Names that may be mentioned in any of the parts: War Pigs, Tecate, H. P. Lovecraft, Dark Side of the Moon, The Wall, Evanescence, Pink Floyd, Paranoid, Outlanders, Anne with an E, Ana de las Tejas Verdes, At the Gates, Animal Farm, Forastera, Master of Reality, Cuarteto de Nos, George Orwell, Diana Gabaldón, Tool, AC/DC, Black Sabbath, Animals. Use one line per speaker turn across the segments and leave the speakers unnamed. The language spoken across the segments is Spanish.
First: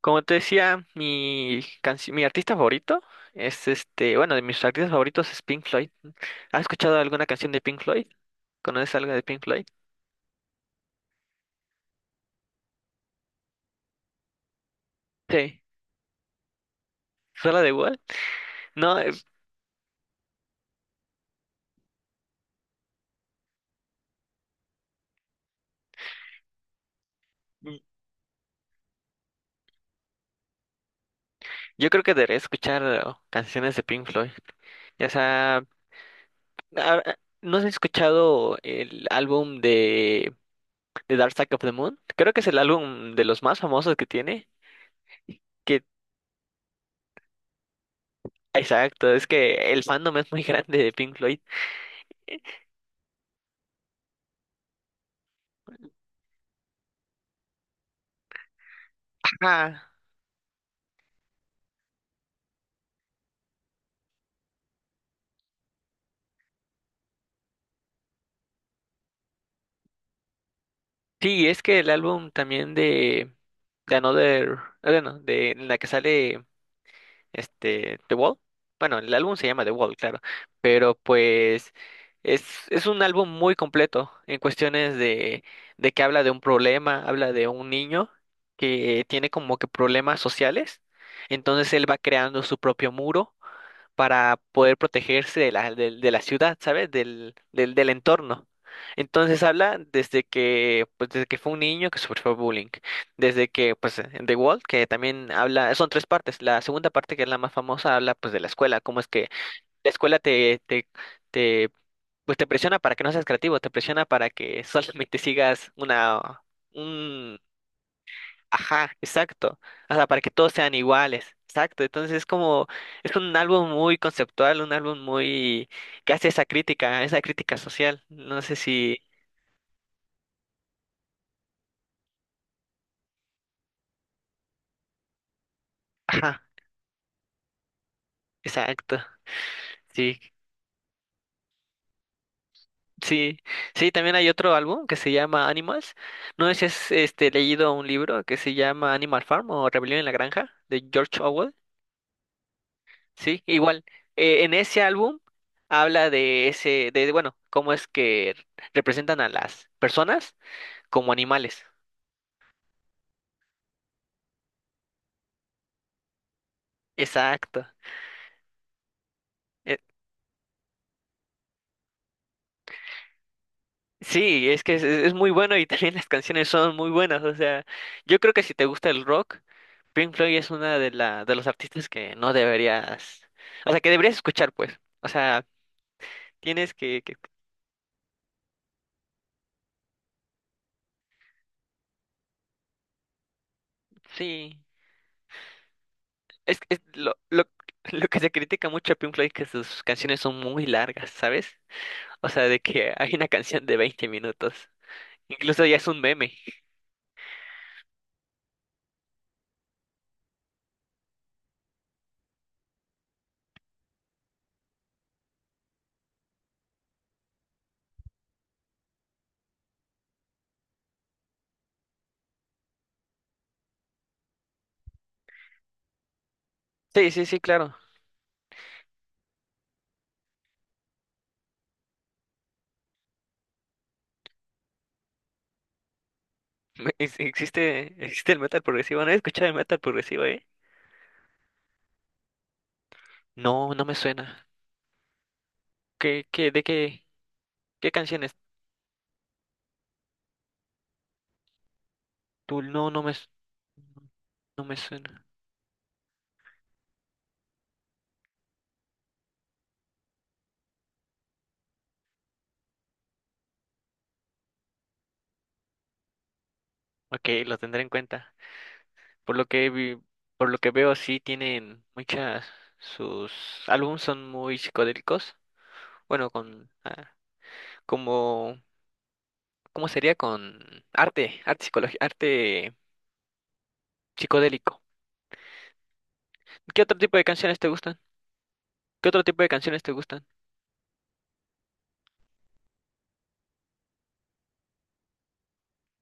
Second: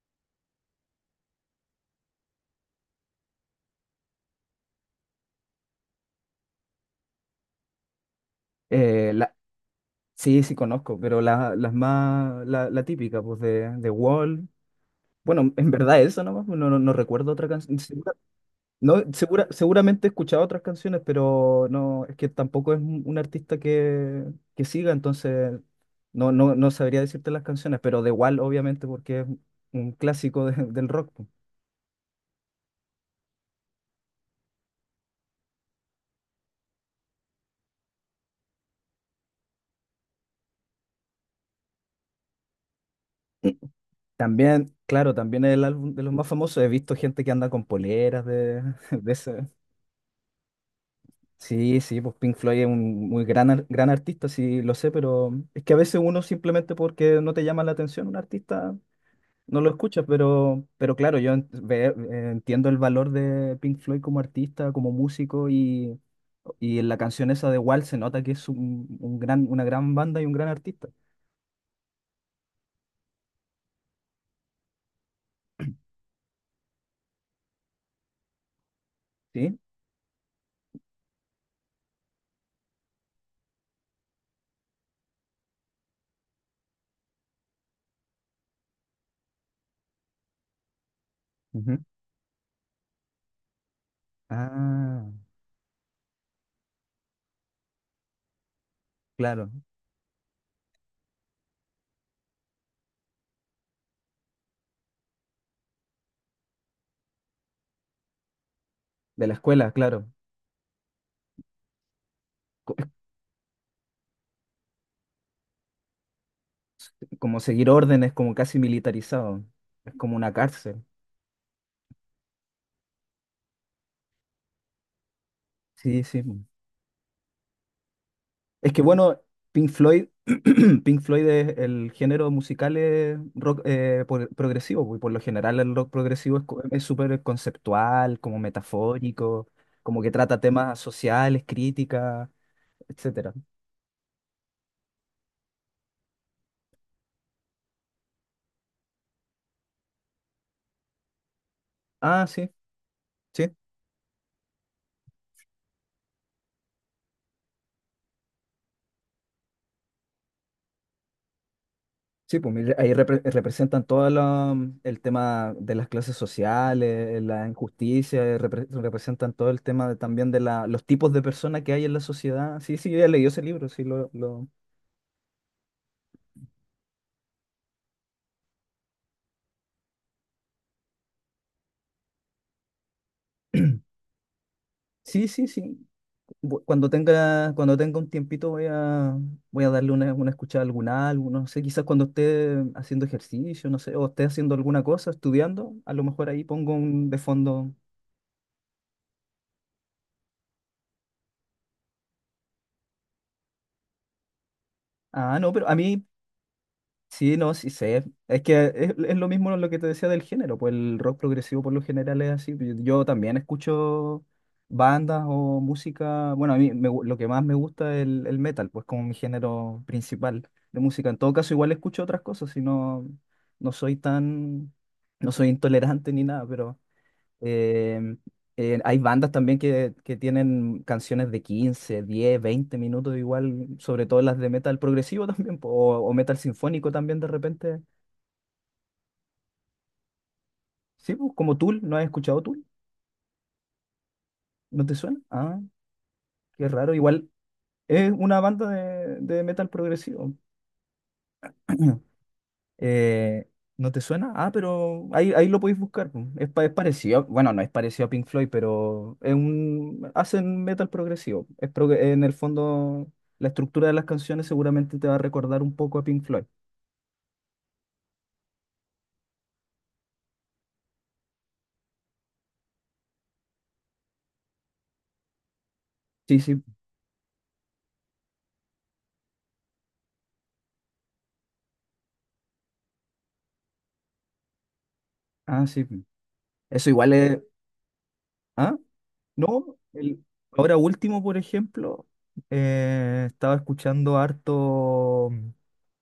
Como te decía, mi artista favorito es de mis artistas favoritos es Pink Floyd. ¿Has escuchado alguna canción de Pink Floyd? ¿Conoces algo
Eh,
de
la,
Pink Floyd?
sí, sí conozco, pero las más, la típica, pues de Wall. Bueno,
Sí.
en verdad eso nomás, pues, no recuerdo otra
¿Sola de
canción.
Wall? No,
No,
es-
seguramente he escuchado otras canciones, pero no, es que tampoco es un artista que siga, entonces no sabría decirte las canciones, pero de Wall obviamente porque es un clásico del rock. Po.
Yo creo que debería escuchar canciones de Pink Floyd. Ya sea, ah, ah, ¿no has escuchado el álbum de Dark Side of the Moon? Creo que es el álbum de los más famosos que tiene.
También, claro, también es el
Que,
álbum de los más famosos. He visto gente que anda con poleras de,
exacto,
de
es
ese.
que el fandom es muy grande de Pink Floyd.
Sí, sí, pues Pink Floyd es un muy gran, gran artista, sí lo sé, pero es que a veces uno simplemente porque no te llama la atención un artista no lo escuchas, pero claro, yo entiendo el valor de Pink Floyd como artista, como músico y en la canción esa de Wall se nota que es un gran, una gran banda y un gran artista,
Sí, y es que el álbum también de Another, bueno, de en la que sale este The Wall. Bueno, el álbum se
¿sí?
llama The Wall, claro, pero pues es, es un álbum muy completo en cuestiones de que habla de un problema, habla de un niño que tiene como que problemas sociales, entonces
Ujú.
él va creando su propio muro para poder
Ah,
protegerse de de la ciudad, ¿sabes? Del entorno. Entonces
claro,
habla desde que, pues, desde que fue un niño que sufrió bullying, desde que, pues, en The Wall, que también habla, son tres partes. La segunda parte, que es la más famosa, habla, pues, de la escuela, cómo es
de
que
la escuela,
la
claro,
escuela te, pues, te presiona
co-
para que no seas creativo, te presiona para que solamente sigas una,
es como seguir órdenes, como casi
ajá,
militarizado,
exacto. O
es
sea,
como
para que
una
todos sean
cárcel,
iguales. Exacto. Entonces es como, es un álbum muy conceptual, un álbum muy
sí,
que
sí.
hace esa crítica social. No sé
Es que
si.
bueno, Pink Floyd, Pink Floyd es el género musical es rock progresivo, pues, y por lo general el rock progresivo
Ajá,
es es súper conceptual, como
exacto.
metafórico, como que
Sí,
trata temas sociales, críticas, etcétera.
sí. Sí, también hay otro álbum que se llama Animals. No sé si has este leído un libro que se llama Animal Farm o Rebelión en la Granja, de George Orwell.
Ah, sí,
Sí,
sí,
igual. Eh, en ese álbum habla de ese, cómo es que representan a las personas como animales.
sí, pues mira, ahí representan todo el tema de las clases sociales, la
Exacto.
injusticia, representan todo el
Eh,
tema también de la, los tipos de personas que hay en la sociedad. Sí, sí, yo ya leí ese libro, sí,
sí,
lo...
es que es muy bueno y también las canciones son muy buenas. O sea, yo creo que si te gusta el rock, Pink Floyd es una de de los artistas que no deberías, o sea, que deberías escuchar, pues. O
Sí,
sea,
sí, sí.
tienes que, que-
Cuando tenga un tiempito voy a, voy a darle una escuchada a algún álbum, no sé, quizás cuando esté haciendo ejercicio, no sé, o esté haciendo
sí,
alguna cosa, estudiando, a lo mejor ahí
es,
pongo
es
un
lo,
de
lo,
fondo.
lo que se critica mucho a Pink Floyd que sus canciones son muy largas, ¿sabes? O sea, de que hay una canción de 20 minutos.
Ah, no,
Incluso
pero a
ya es un
mí
meme.
sí, no, sí sé. Es que es lo mismo lo que te decía del género, pues el rock progresivo por lo general es así. Yo también escucho bandas o música. Bueno, a mí lo que más me gusta es el metal, pues como mi género principal de música. En todo caso, igual escucho otras cosas, si no, no soy tan, no soy intolerante ni nada, pero
Sí, sí, sí, claro.
eh, hay bandas también que tienen canciones de 15, 10, 20 minutos igual, sobre todo las de metal progresivo también, po, o metal sinfónico también de repente.
Existe, existe el metal progresivo. No he escuchado el metal progresivo, ¿eh?
Sí, pues, como Tool, ¿no has escuchado Tool?
No, no me suena.
¿No te suena? Ah,
¿Qué, qué, de
qué raro,
qué,
igual
¿qué
es
canciones?
una banda de metal progresivo.
Tú, no, no me, su-
Eh, ¿no te suena? Ah,
no me
pero
suena.
ahí lo podéis buscar. Po. Es, es parecido, bueno, no es parecido a Pink Floyd, pero es un, hacen metal progresivo. Es en el fondo, la estructura de las canciones seguramente te va a recordar un poco a Pink Floyd.
Ok, lo tendré en cuenta. Por lo que vi- por lo que veo, sí tienen muchas, sus álbumes son muy psicodélicos. Bueno,
Sí, sí.
con, ah, como, ¿Cómo sería? Con arte, arte psicológico, arte psicodélico.
Ah, sí.
¿Qué
Eso
otro
igual
tipo de
es...
canciones te gustan?
¿Ah?
¿Qué otro tipo de
No,
canciones te
el-
gustan?
ahora último, por ejemplo, estaba escuchando harto,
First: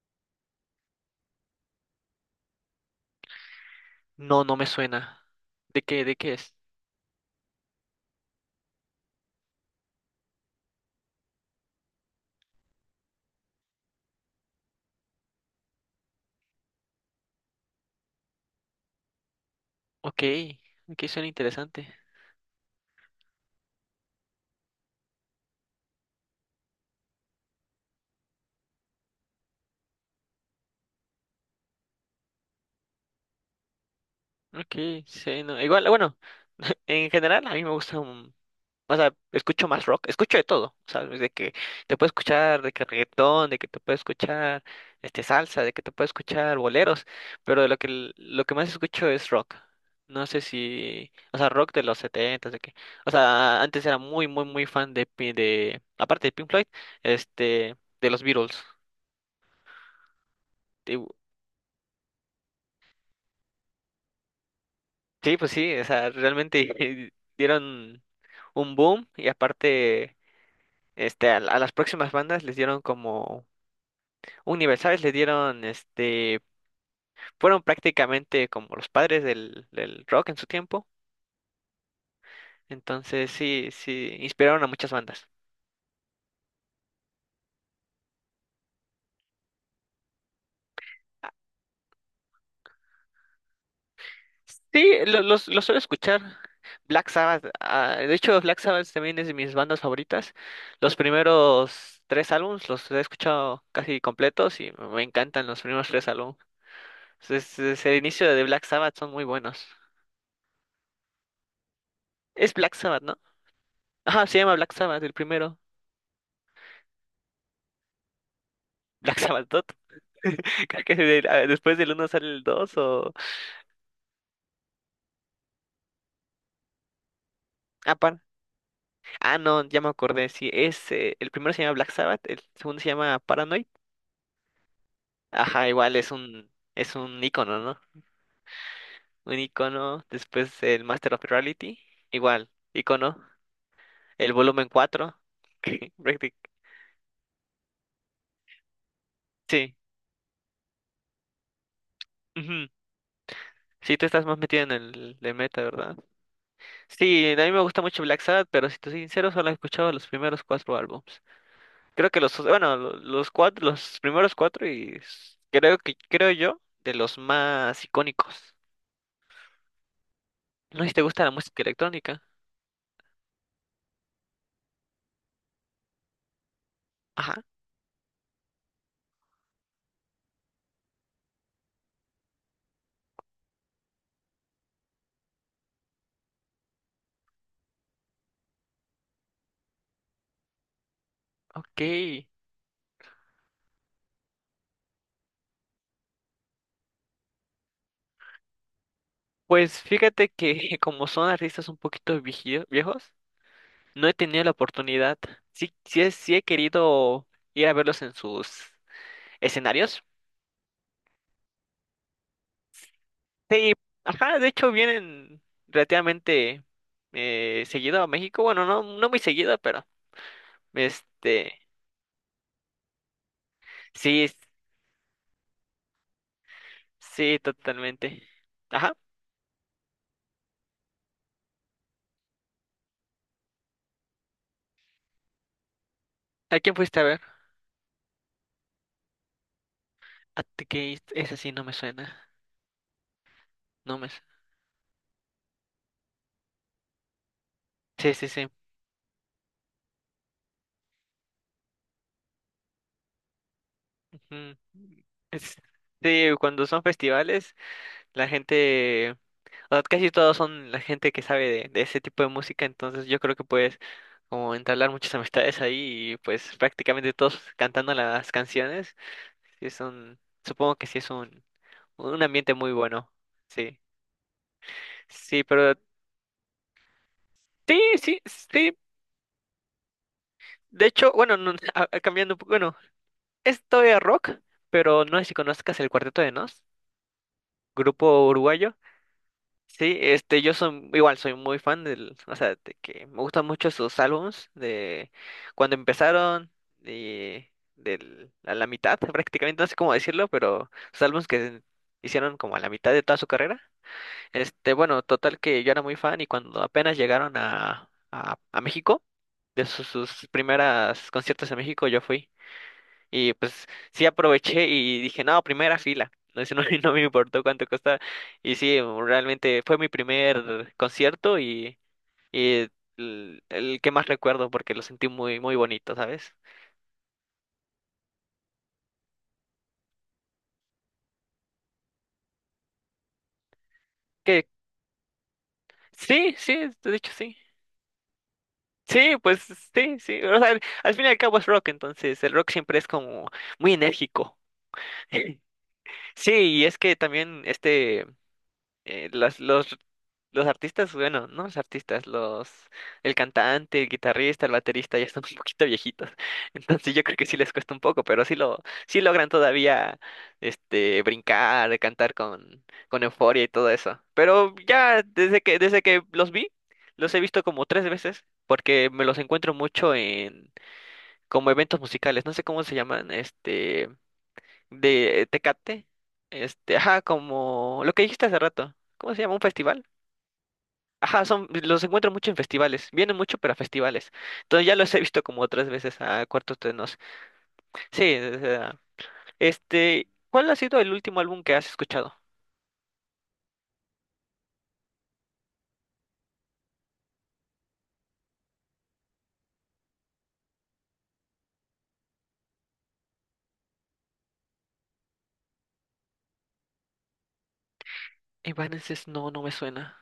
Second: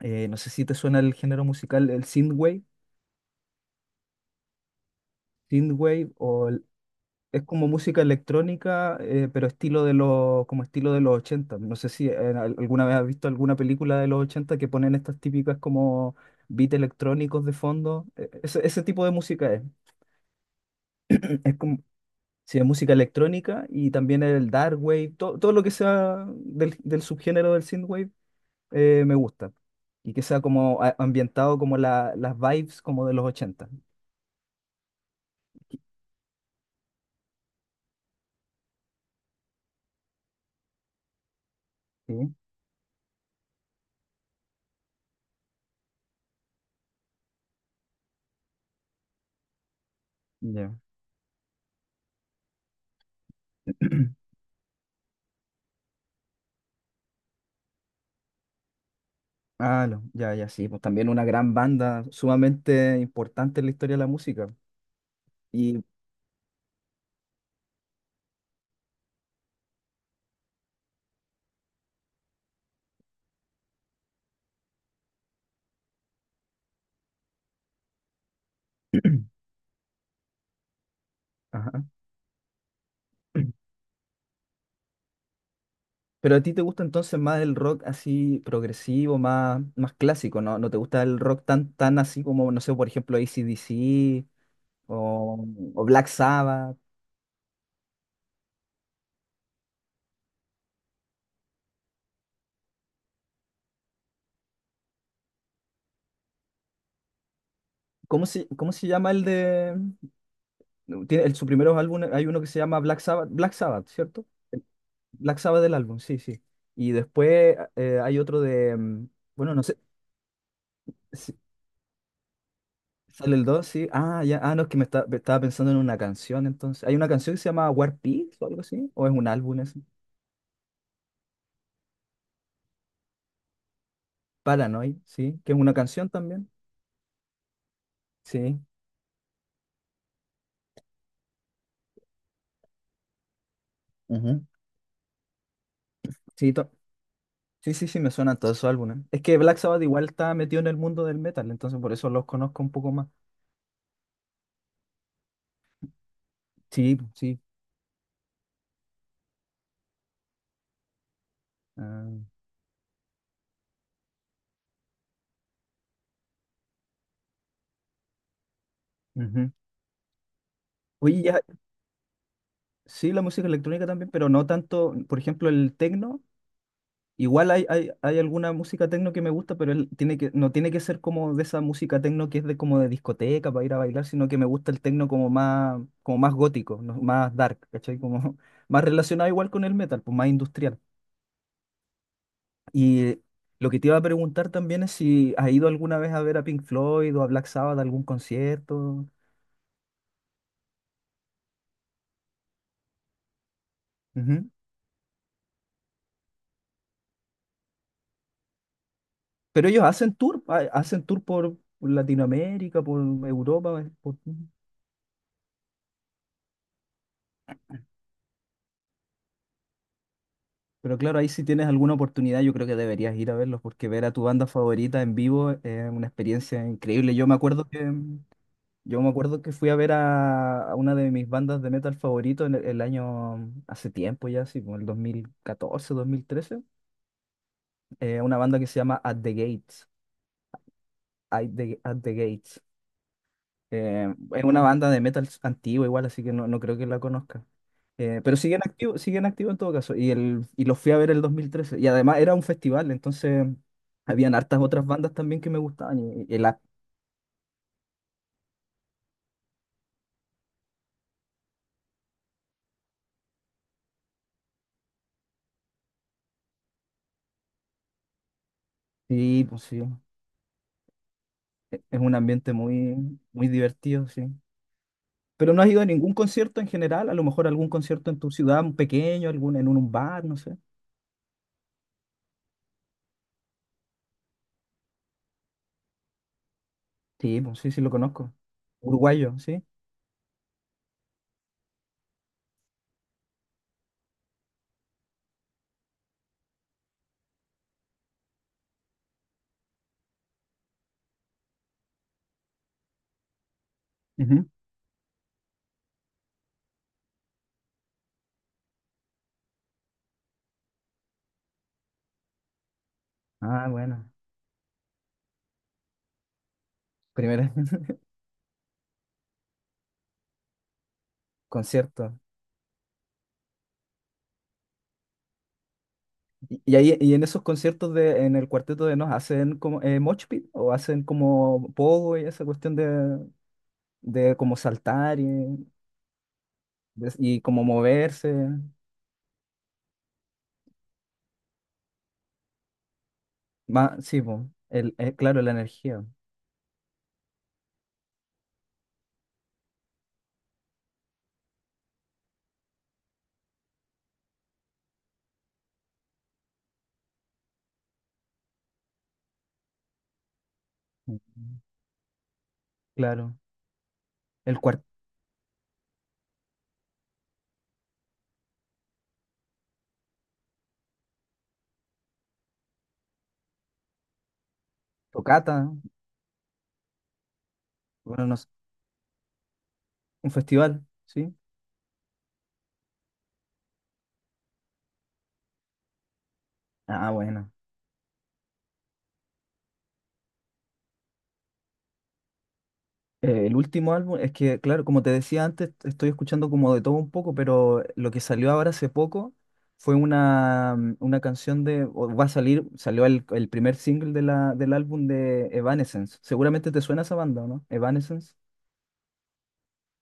no sé si te suena el género musical, el synthwave,
No, no me suena.
synthwave
¿De qué
o
es?
es como música electrónica, pero estilo de los, como estilo de los ochenta. No sé si alguna vez has visto alguna película de los 80 que ponen estas típicas como beats electrónicos de fondo. Ese, ese tipo de música es.
Ok, ok, suena
Es como,
interesante.
sí, es música electrónica y también el dark wave, todo lo que sea del subgénero del synthwave me gusta. Y que sea como ambientado como las vibes como de los ochenta.
Ok, sí, no, igual, bueno, en general a mí me gusta un, o sea, escucho más rock, escucho de todo, ¿sabes? De que te puedo
Sí,
escuchar de que reggaetón, de que te puedo escuchar este salsa, de que te puedo escuchar boleros, pero de lo que lo que más escucho es rock. No sé
ya.
si, o sea, rock de los setentas, de que, o sea, antes era muy, muy, muy fan aparte de Pink Floyd, este, de los Beatles.
Ah, ya, ya, sí, pues
Y-
también una gran banda sumamente importante en la historia de la música.
Sí, pues sí, o
Y,
sea, realmente dieron un boom y aparte este, a las próximas bandas les dieron como un nivel, ¿sabes? Les dieron, este, fueron prácticamente como los padres del rock en su tiempo.
ajá.
Entonces, sí, sí, inspiraron a muchas bandas.
Pero a ti te gusta entonces más el rock así progresivo, más, más clásico, ¿no? ¿No te gusta el
Ah,
rock tan, tan así como, no sé, por ejemplo, AC/DC
sí,
o,
los suelo
o Black
escuchar.
Sabbath?
Black Sabbath, ah, de hecho, Black Sabbath también es de mis bandas favoritas. Los primeros tres álbumes los he escuchado casi completos y me encantan los primeros tres álbumes. Entonces, desde el inicio de Black
Cómo se
Sabbath son
llama el
muy buenos.
de... su primeros álbum, hay uno que
Es
se
Black
llama Black
Sabbath, ¿no?
Sabbath, Black Sabbath,
Ajá,
¿cierto?
se llama Black Sabbath, el
Black
primero.
Sabbath del álbum, sí, sí. Y después hay otro de... mm,
Black Sabbath
bueno,
2.
no sé.
Creo que del- ah, después del uno sale el 2 o...
Sale el 2 sí. Ah, ya. Ah, no, es que me, me estaba pensando en una canción entonces. Hay una canción que se llama
Ah,
War
par-
Pigs o algo así, o es un álbum
no, ya
ese.
me acordé. Sí, es, el primero se llama Black Sabbath, el segundo se llama Paranoid.
Paranoid, sí, que es
Ajá,
una
igual
canción también.
es un icono, ¿no?
Sí.
Un icono. Después el Master of Reality. Igual, icono. El
Ujú.
volumen 4 Práctic-
Sí, to- sí, sí, sí, me suenan todos esos álbumes. Es que Black
sí.
Sabbath igual está metido en el mundo del metal, entonces por eso los conozco
Ujú.
un poco más.
Sí, tú estás más metido en el de meta, ¿verdad?
Sí, pues,
Sí,
sí.
a mí me gusta mucho Black Sabbath, pero si te soy sincero, solo he escuchado los primeros cuatro álbumes. Creo
Ah,
que los, bueno, los cuatro, los primeros cuatro y creo que, creo yo, de los más icónicos.
ujú.
No sé si te
Oye,
gusta la
ya,
música electrónica.
sí, la música electrónica también, pero no tanto, por ejemplo, el techno.
Ajá,
Igual hay alguna música techno que me gusta, pero él tiene que, no tiene que ser como de esa música techno que es de como de discoteca para ir a bailar, sino que me gusta el techno como más gótico, más dark, ¿cachai? Como más relacionado igual con el metal, pues más industrial.
ok.
Y lo que te iba a preguntar también es si has ido alguna vez a ver a Pink Floyd o a Black Sabbath a algún concierto.
Pues fíjate que como son artistas un poquito viejos, no he tenido
Ujú.
la oportunidad. Sí, sí, sí he querido ir a verlos en sus
Pero ellos
escenarios.
hacen tour, hacen tour por Latinoamérica, por
Sí,
Europa, por...
ajá, de hecho vienen relativamente seguido a México. Bueno, no, no muy seguido, pero
Pero claro, ahí si
este...
tienes alguna oportunidad, yo creo que deberías ir a verlos, porque ver a tu
Sí,
banda favorita en vivo es una experiencia increíble. Yo me
sí,
acuerdo que,
totalmente. Ajá.
yo me acuerdo que fui a ver a una de mis bandas de metal favorito en el año, hace tiempo ya, así como el 2014,
¿A
2013,
quién fuiste a ver?
una banda que se llama At the Gates,
A ti que esa sí no me
At
suena.
the Gates.
No me su-
Es una banda de metal antigua igual, así que no, no creo que la conozca.
Sí, sí,
Pero
sí.
siguen activos en todo caso. Y, y los fui a ver el 2013. Y además era un festival, entonces habían
Ujú.
hartas otras bandas también que
Es-
me gustaban.
Sí, cuando son festivales, la gente, o sea, casi todos son la gente que sabe de ese tipo de música, entonces yo creo que puedes como entablar muchas amistades ahí y pues prácticamente todos cantando las canciones.
Sí, pues
Sí,
sí,
supongo que sí es
es un
un
ambiente
ambiente muy
muy,
bueno.
muy
Sí,
divertido, sí.
sí,
Pero no has
pero
ido a ningún concierto en general, a lo mejor algún
sí,
concierto
sí,
en tu ciudad,
sí.
un pequeño, algún en un bar, no sé.
De hecho, bueno, no, cambiando un poco, es todavía rock, pero no sé si conozcas el Cuarteto de Nos,
Sí, pues sí, sí lo
grupo
conozco.
uruguayo.
Uruguayo, sí.
Sí, este, igual soy muy fan del, o sea, de que me gustan mucho sus álbums de cuando empezaron y del, a la mitad prácticamente, no sé cómo decirlo, pero sus álbumes que hicieron como a la mitad de toda su carrera.
Ujú.
Este, bueno, total que yo era muy fan y cuando apenas llegaron a México, de sus, sus primeras conciertos en México, yo fui. Y pues
Ah,
sí
bueno.
aproveché y dije, no, primera fila. No, eso no, no me importó
Primer
cuánto costaba. Y sí, realmente fue mi primer concierto
concierto.
y el que más recuerdo porque lo sentí muy, muy bonito, ¿sabes?
Y ahí en esos conciertos de en el Cuarteto de Nos hacen como mosh pit o hacen como pogo y esa cuestión de
Que
como saltar y,
sí, sí, de hecho sí.
y como moverse.
Sí, pues sí, sí. O sea, al fin y al cabo es rock, entonces el rock siempre es como muy
Más, sí,
enérgico.
po, el, claro, la energía.
Sí, y es que también este. Eh, los artistas, bueno, no los artistas, los, el cantante, el guitarrista, el baterista ya están un poquito viejitos. Entonces yo creo que sí les cuesta un poco, pero sí sí logran todavía este
Ujú,
brincar, cantar con
claro.
euforia y todo eso. Pero
El cuarto
ya desde que los vi, los he visto como 3 veces, porque me los encuentro mucho en como eventos musicales, no sé cómo se llaman, este de
cata,
Tecate, este, ajá, como lo que dijiste
bueno, no
hace
sé,
rato, ¿cómo se llama? ¿Un festival?
un festival,
Ajá,
¿sí?
son, los encuentro mucho en festivales, vienen mucho pero a festivales, entonces ya los he visto como otras veces a cuartos Tenos.
Ah, bueno.
Sí, o sea, este, ¿cuál ha sido el último álbum que has escuchado?
El último álbum, es que, claro, como te decía antes, estoy escuchando como de todo un poco, pero lo que salió ahora hace poco fue una, mm, una canción de, o va a salir, salió el primer single de del álbum de Evanescence. Seguramente te suena esa banda, ¿o ¿no? Evanescence.
Evanescence, no, no me suena,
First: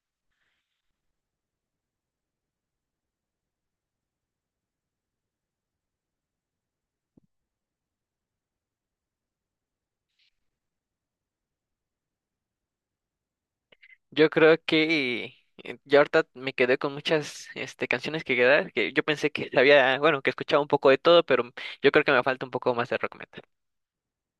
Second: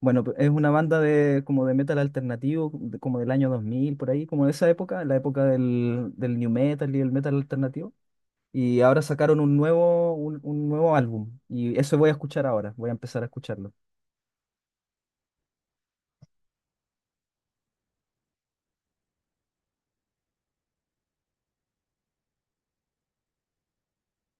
Bueno, es una banda de, como de metal alternativo, como del año 2000 por ahí, como de esa época, la época del new metal y el metal alternativo. Y ahora sacaron un nuevo, un nuevo álbum, y eso voy a escuchar ahora, voy a empezar a escucharlo.
yo creo que ya ahorita me quedé con muchas, este, canciones que quedar, que yo pensé que había, bueno, que escuchaba un poco de todo, pero yo creo que me falta un poco más de rock metal.